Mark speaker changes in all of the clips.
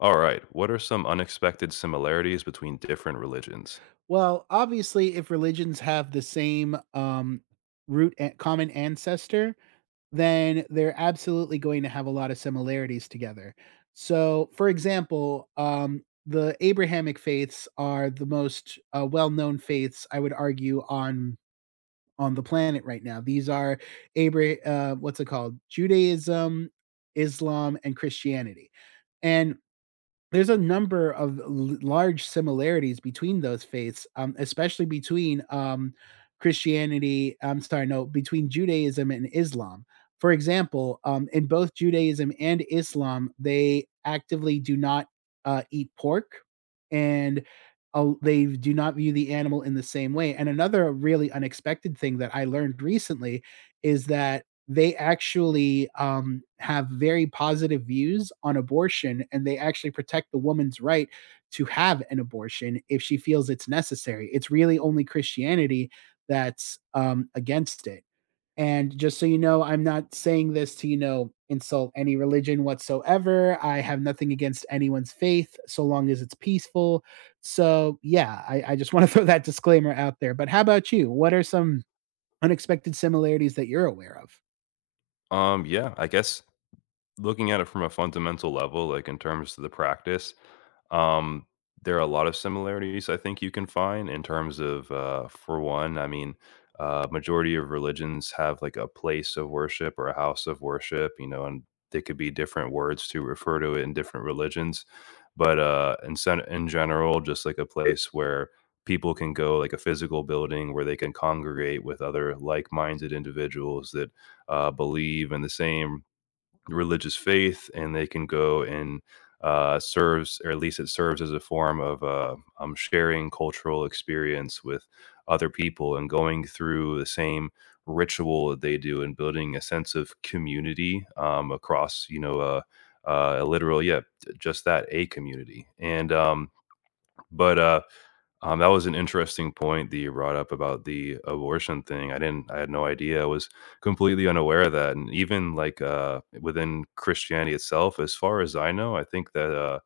Speaker 1: All right. What are some unexpected similarities between different religions?
Speaker 2: Well, obviously, if religions have the same root and common ancestor, then they're absolutely going to have a lot of similarities together. So, for example, the Abrahamic faiths are the most well-known faiths, I would argue, on the planet right now. These are what's it called? Judaism, Islam, and Christianity. And there's a number of l large similarities between those faiths, especially between, Christianity I'm sorry, no, between Judaism and Islam. For example, in both Judaism and Islam, they actively do not, eat pork, and, they do not view the animal in the same way. And another really unexpected thing that I learned recently is that they actually have very positive views on abortion, and they actually protect the woman's right to have an abortion if she feels it's necessary. It's really only Christianity that's against it. And just so you know, I'm not saying this to, insult any religion whatsoever. I have nothing against anyone's faith so long as it's peaceful. So, yeah, I just want to throw that disclaimer out there. But how about you? What are some unexpected similarities that you're aware of?
Speaker 1: Yeah, I guess looking at it from a fundamental level, like in terms of the practice, um, there are a lot of similarities I think you can find in terms of, for one, I mean, majority of religions have like a place of worship or a house of worship, you know, and they could be different words to refer to it in different religions. But in, in general, just like a place where people can go, like a physical building where they can congregate with other like minded individuals that believe in the same religious faith, and they can go and serves, or at least it serves as a form of sharing cultural experience with other people and going through the same ritual that they do and building a sense of community across, a literal, yeah, just that a community. And but That was an interesting point that you brought up about the abortion thing. I had no idea. I was completely unaware of that. And even like within Christianity itself, as far as I know, I think that uh,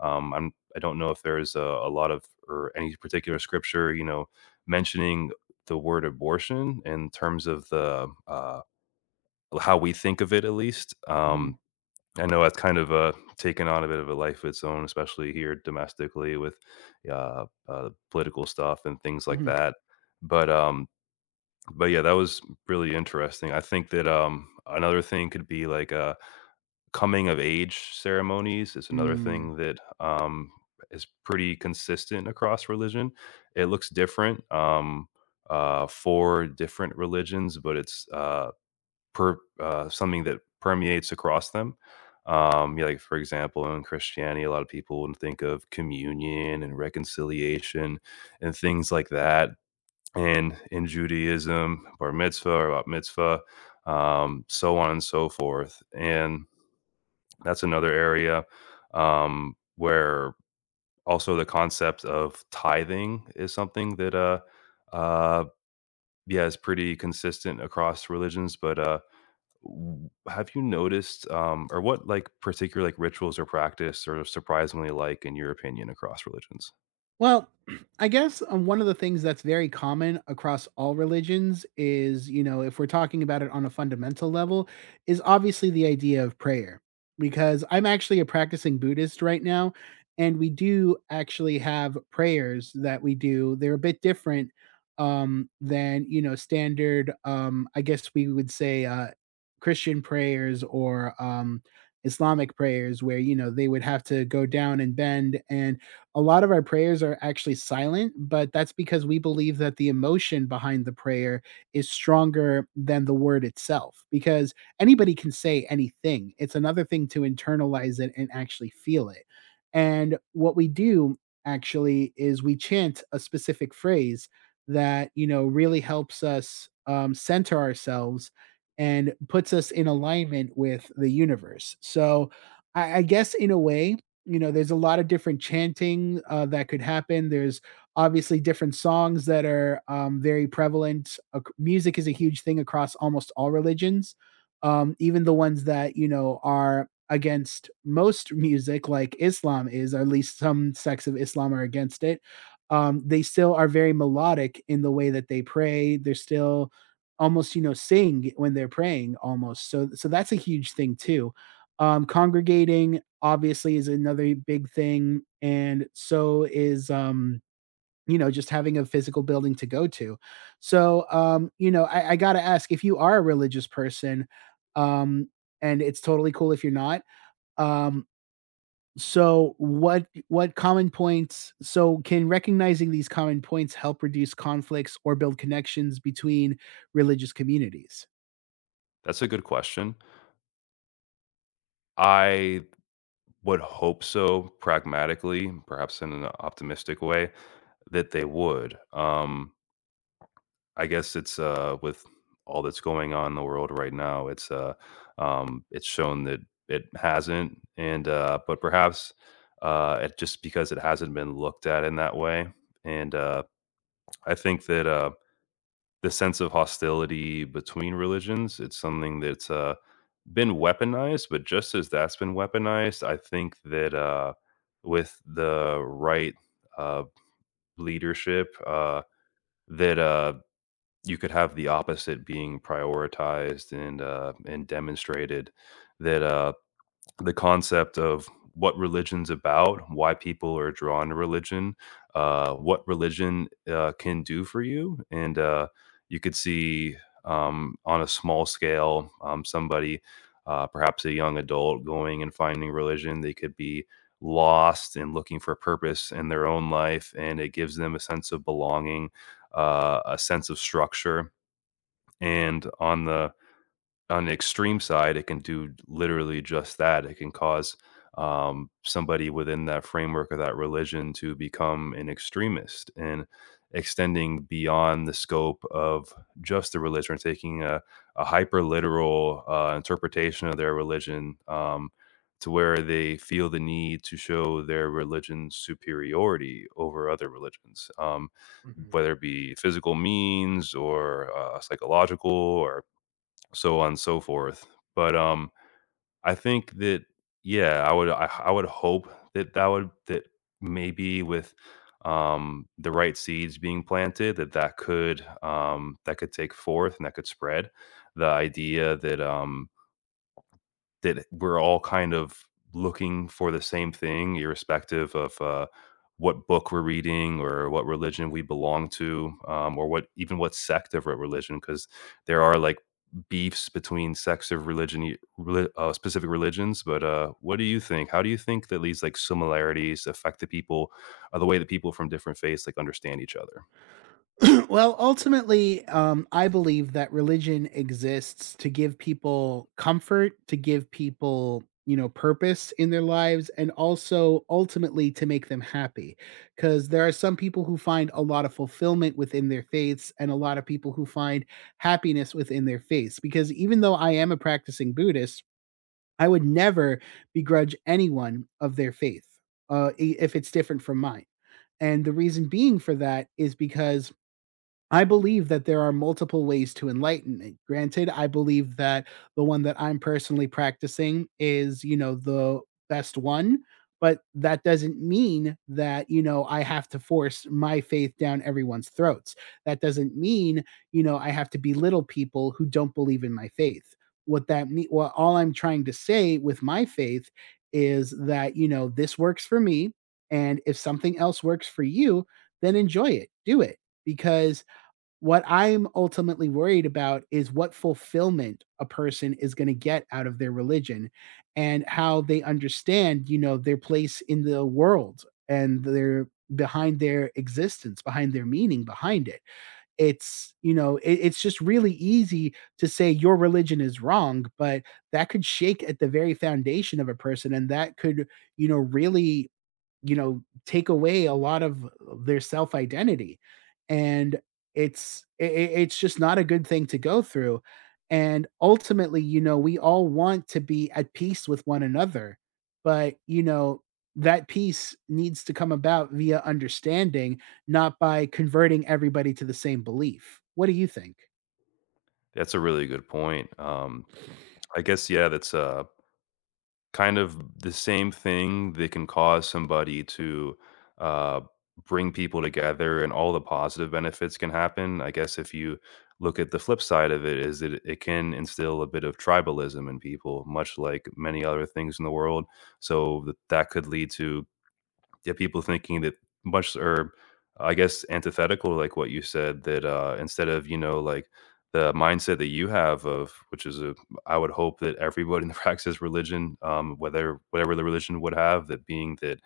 Speaker 1: um, I don't know if there is a lot of or any particular scripture, you know, mentioning the word abortion in terms of the how we think of it, at least.
Speaker 2: Mhm.
Speaker 1: I know that's kind of, taken on a bit of a life of its own, especially here domestically with, political stuff and things like
Speaker 2: Mhm.
Speaker 1: that. But, um but yeah, that was really interesting. I think that, another thing could be like, coming of age ceremonies is another
Speaker 2: Mm.
Speaker 1: thing that, is pretty consistent across religion. It looks different, for different religions, but it's, per something that permeates across them. Yeah, like for example, in Christianity, a lot of people would think of communion and reconciliation and things like that. And in Judaism, bar mitzvah or bat mitzvah, so on and so forth. And that's another area where also the concept of tithing is something that uh, yeah is pretty consistent across religions, but have you noticed or what like particular like rituals or practice are surprisingly like in your opinion across religions?
Speaker 2: Well, I guess, one of the things that's very common across all religions is, if we're talking about it on a fundamental level, is obviously the idea of prayer, because I'm actually a practicing Buddhist right now, and we do actually have prayers that we do. They're a bit different, than, standard, I guess we would say, Christian prayers or, Islamic prayers where, they would have to go down and bend, and a lot of our prayers are actually silent, but that's because we believe that the emotion behind the prayer is stronger than the word itself, because anybody can say anything. It's another thing to internalize it and actually feel it. And what we do actually is we chant a specific phrase that, really helps us center ourselves and puts us in alignment with the universe. So, I guess in a way, you know, there's a lot of different chanting that could happen. There's obviously different songs that are very prevalent. Music is a huge thing across almost all religions, even the ones that, you know, are against most music, like Islam is, or at least some sects of Islam are against it. They still are very melodic in the way that they pray. They're still almost, you know, sing when they're praying almost. So that's a huge thing too. Congregating obviously is another big thing, and so is, you know, just having a physical building to go to. So, you know, I gotta ask, if you are a religious person, um and it's totally cool if you're not. um so, what common points, can recognizing these common points help reduce conflicts or build connections between religious communities?
Speaker 1: That's a good question. I would hope so, pragmatically, perhaps, in an optimistic way, that they would. I guess it's with all that's going on in the world right now, it's shown that it hasn't. And but perhaps it just because it hasn't been looked at in that way. And I think that the sense of hostility between religions, it's something that's been weaponized, but just as that's been weaponized, I think that with the right uh, leadership, that you could have the opposite being prioritized and demonstrated. That the concept of what religion's about, why people are drawn to religion, what religion can do for you, and you could see on a small scale somebody, perhaps a young adult, going and finding religion. They could be lost and looking for purpose in their own life, and it gives them a sense of belonging, a sense of structure, and on the extreme side, it can do literally just that. It can cause somebody within that framework of that religion to become an extremist and extending beyond the scope of just the religion, taking a hyper literal interpretation of their religion, to where they feel the need to show their religion's superiority over other religions. Whether it be physical means or psychological or so on and so forth. But I think that yeah, I would I would hope that that would that maybe with the right seeds being planted that that could take forth and that could spread. The idea that that we're all kind of looking for the same thing, irrespective of what book we're reading or what religion we belong to, or what even what sect of a religion, because there are like beefs between sects of religion, specific religions. But what do you think? How do you think that these like similarities affect the people, or the way that people from different faiths like understand each other?
Speaker 2: Well, ultimately, I believe that religion exists to give people comfort, to give people, purpose in their lives, and also ultimately to make them happy. Because there are some people who find a lot of fulfillment within their faiths, and a lot of people who find happiness within their faiths. Because even though I am a practicing Buddhist, I would never begrudge anyone of their faith if it's different from mine. And the reason being for that is because I believe that there are multiple ways to enlightenment. Granted, I believe that the one that I'm personally practicing is, the best one, but that doesn't mean that, I have to force my faith down everyone's throats. That doesn't mean, I have to belittle people who don't believe in my faith. What that mean well, all I'm trying to say with my faith is that, this works for me. And if something else works for you, then enjoy it. Do it. Because what I'm ultimately worried about is what fulfillment a person is going to get out of their religion, and how they understand, their place in the world, and their behind their existence, behind their meaning, behind it. It's, you know, it's just really easy to say your religion is wrong, but that could shake at the very foundation of a person, and that could, you know, really, you know, take away a lot of their self identity. And it's just not a good thing to go through. And ultimately, you know, we all want to be at peace with one another, but, you know, that peace needs to come about via understanding, not by converting everybody to the same belief. What do you think?
Speaker 1: That's a really good point. I guess yeah, that's kind of the same thing that can cause somebody to, uh, bring people together and all the positive benefits can happen. I guess if you look at the flip side of it is that it can instill a bit of tribalism in people, much like many other things in the world. So th that could lead to yeah, people thinking that much, or I guess antithetical, like what you said, that instead of, you know, like the mindset that you have, of which is a, I would hope that everybody that practices religion, whether whatever the religion would have, that being that,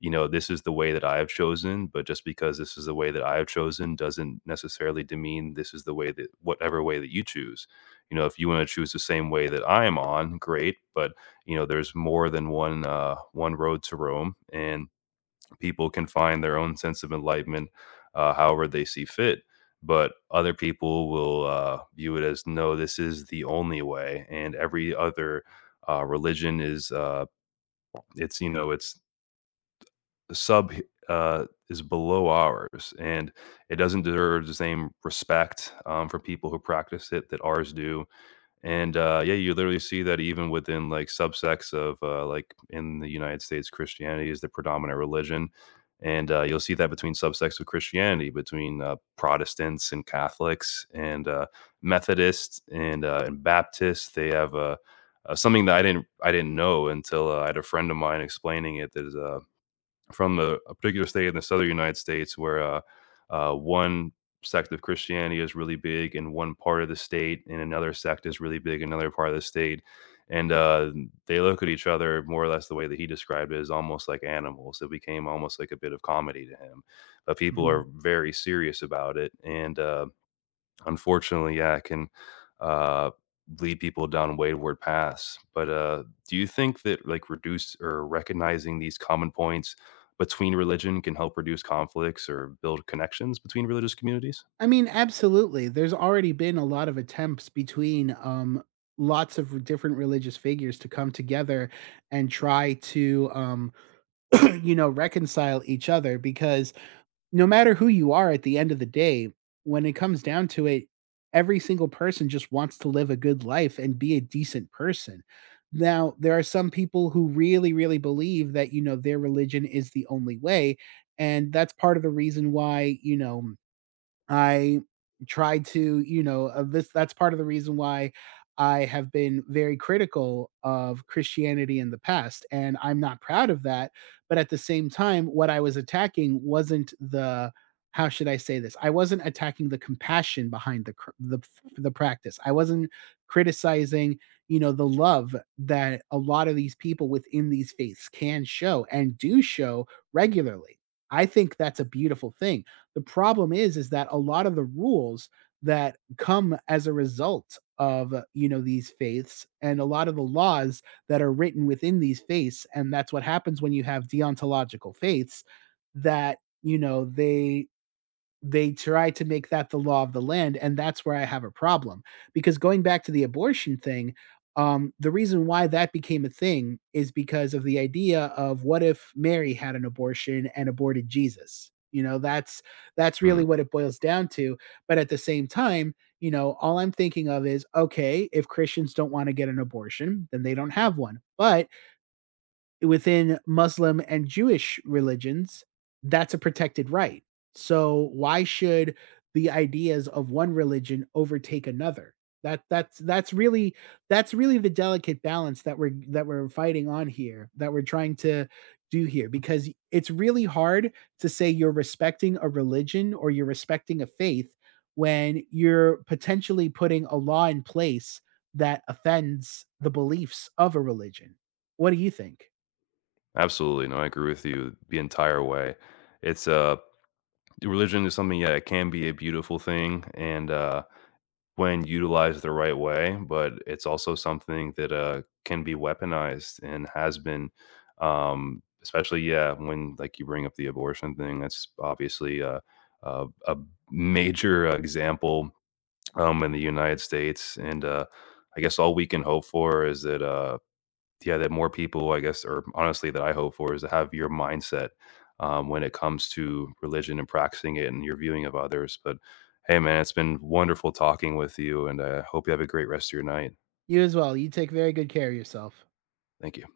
Speaker 1: you know, this is the way that I have chosen, but just because this is the way that I have chosen doesn't necessarily demean this is the way that whatever way that you choose. You know, if you want to choose the same way that I am on, great, but you know there's more than one road to Rome, and people can find their own sense of enlightenment however they see fit, but other people will view it as no, this is the only way, and every other religion is it's, you know, it's sub is below ours, and it doesn't deserve the same respect for people who practice it that ours do. And, yeah, you literally see that even within, like, subsects of, like, in the United States, Christianity is the predominant religion, and, you'll see that between subsects of Christianity, between, Protestants and Catholics and, Methodists and Baptists. They have, something that I didn't know until, I had a friend of mine explaining it. That is, a from a particular state in the southern United States, where one sect of Christianity is really big in one part of the state, and another sect is really big in another part of the state. And they look at each other more or less the way that he described it, as almost like animals. It became almost like a bit of comedy to him. But people are very serious about it. And unfortunately, yeah, it can uh, lead people down wayward paths. But do you think that like reduce or recognizing these common points between religion can help reduce conflicts or build connections between religious communities?
Speaker 2: I mean, absolutely. There's already been a lot of attempts between lots of different religious figures to come together and try to, you know, reconcile each other, because no matter who you are at the end of the day, when it comes down to it, every single person just wants to live a good life and be a decent person. Now, there are some people who really, really believe that, you know, their religion is the only way. And that's part of the reason why, you know, I try to, you know, this that's part of the reason why I have been very critical of Christianity in the past, and I'm not proud of that. But at the same time, what I was attacking wasn't the how should I say this? I wasn't attacking the compassion behind the the practice. I wasn't criticizing, the love that a lot of these people within these faiths can show and do show regularly. I think that's a beautiful thing. The problem is that a lot of the rules that come as a result of, you know, these faiths, and a lot of the laws that are written within these faiths, and that's what happens when you have deontological faiths that, they try to make that the law of the land, and that's where I have a problem. Because going back to the abortion thing, the reason why that became a thing is because of the idea of what if Mary had an abortion and aborted Jesus? You know, that's
Speaker 1: Hmm.
Speaker 2: really what it boils down to. But at the same time, you know, all I'm thinking of is, okay, if Christians don't want to get an abortion, then they don't have one. But within Muslim and Jewish religions, that's a protected right. So why should the ideas of one religion overtake another? That's really that's really the delicate balance that we're fighting on here, that we're trying to do here, because it's really hard to say you're respecting a religion or you're respecting a faith when you're potentially putting a law in place that offends the beliefs of a religion. What do you think?
Speaker 1: Absolutely. No, I agree with you the entire way. It's religion is something, yeah, it can be a beautiful thing. And when utilized the right way, but it's also something that, can be weaponized and has been, especially, yeah, when, like, you bring up the abortion thing, that's obviously a major example, in the United States, and, I guess all we can hope for is that, yeah, that more people, I guess, or honestly, that I hope for is to have your mindset when it comes to religion and practicing it and your viewing of others. But hey, man, it's been wonderful talking with you, and I hope you have a great rest of your night.
Speaker 2: You as well. You take very good care of yourself.
Speaker 1: Thank you.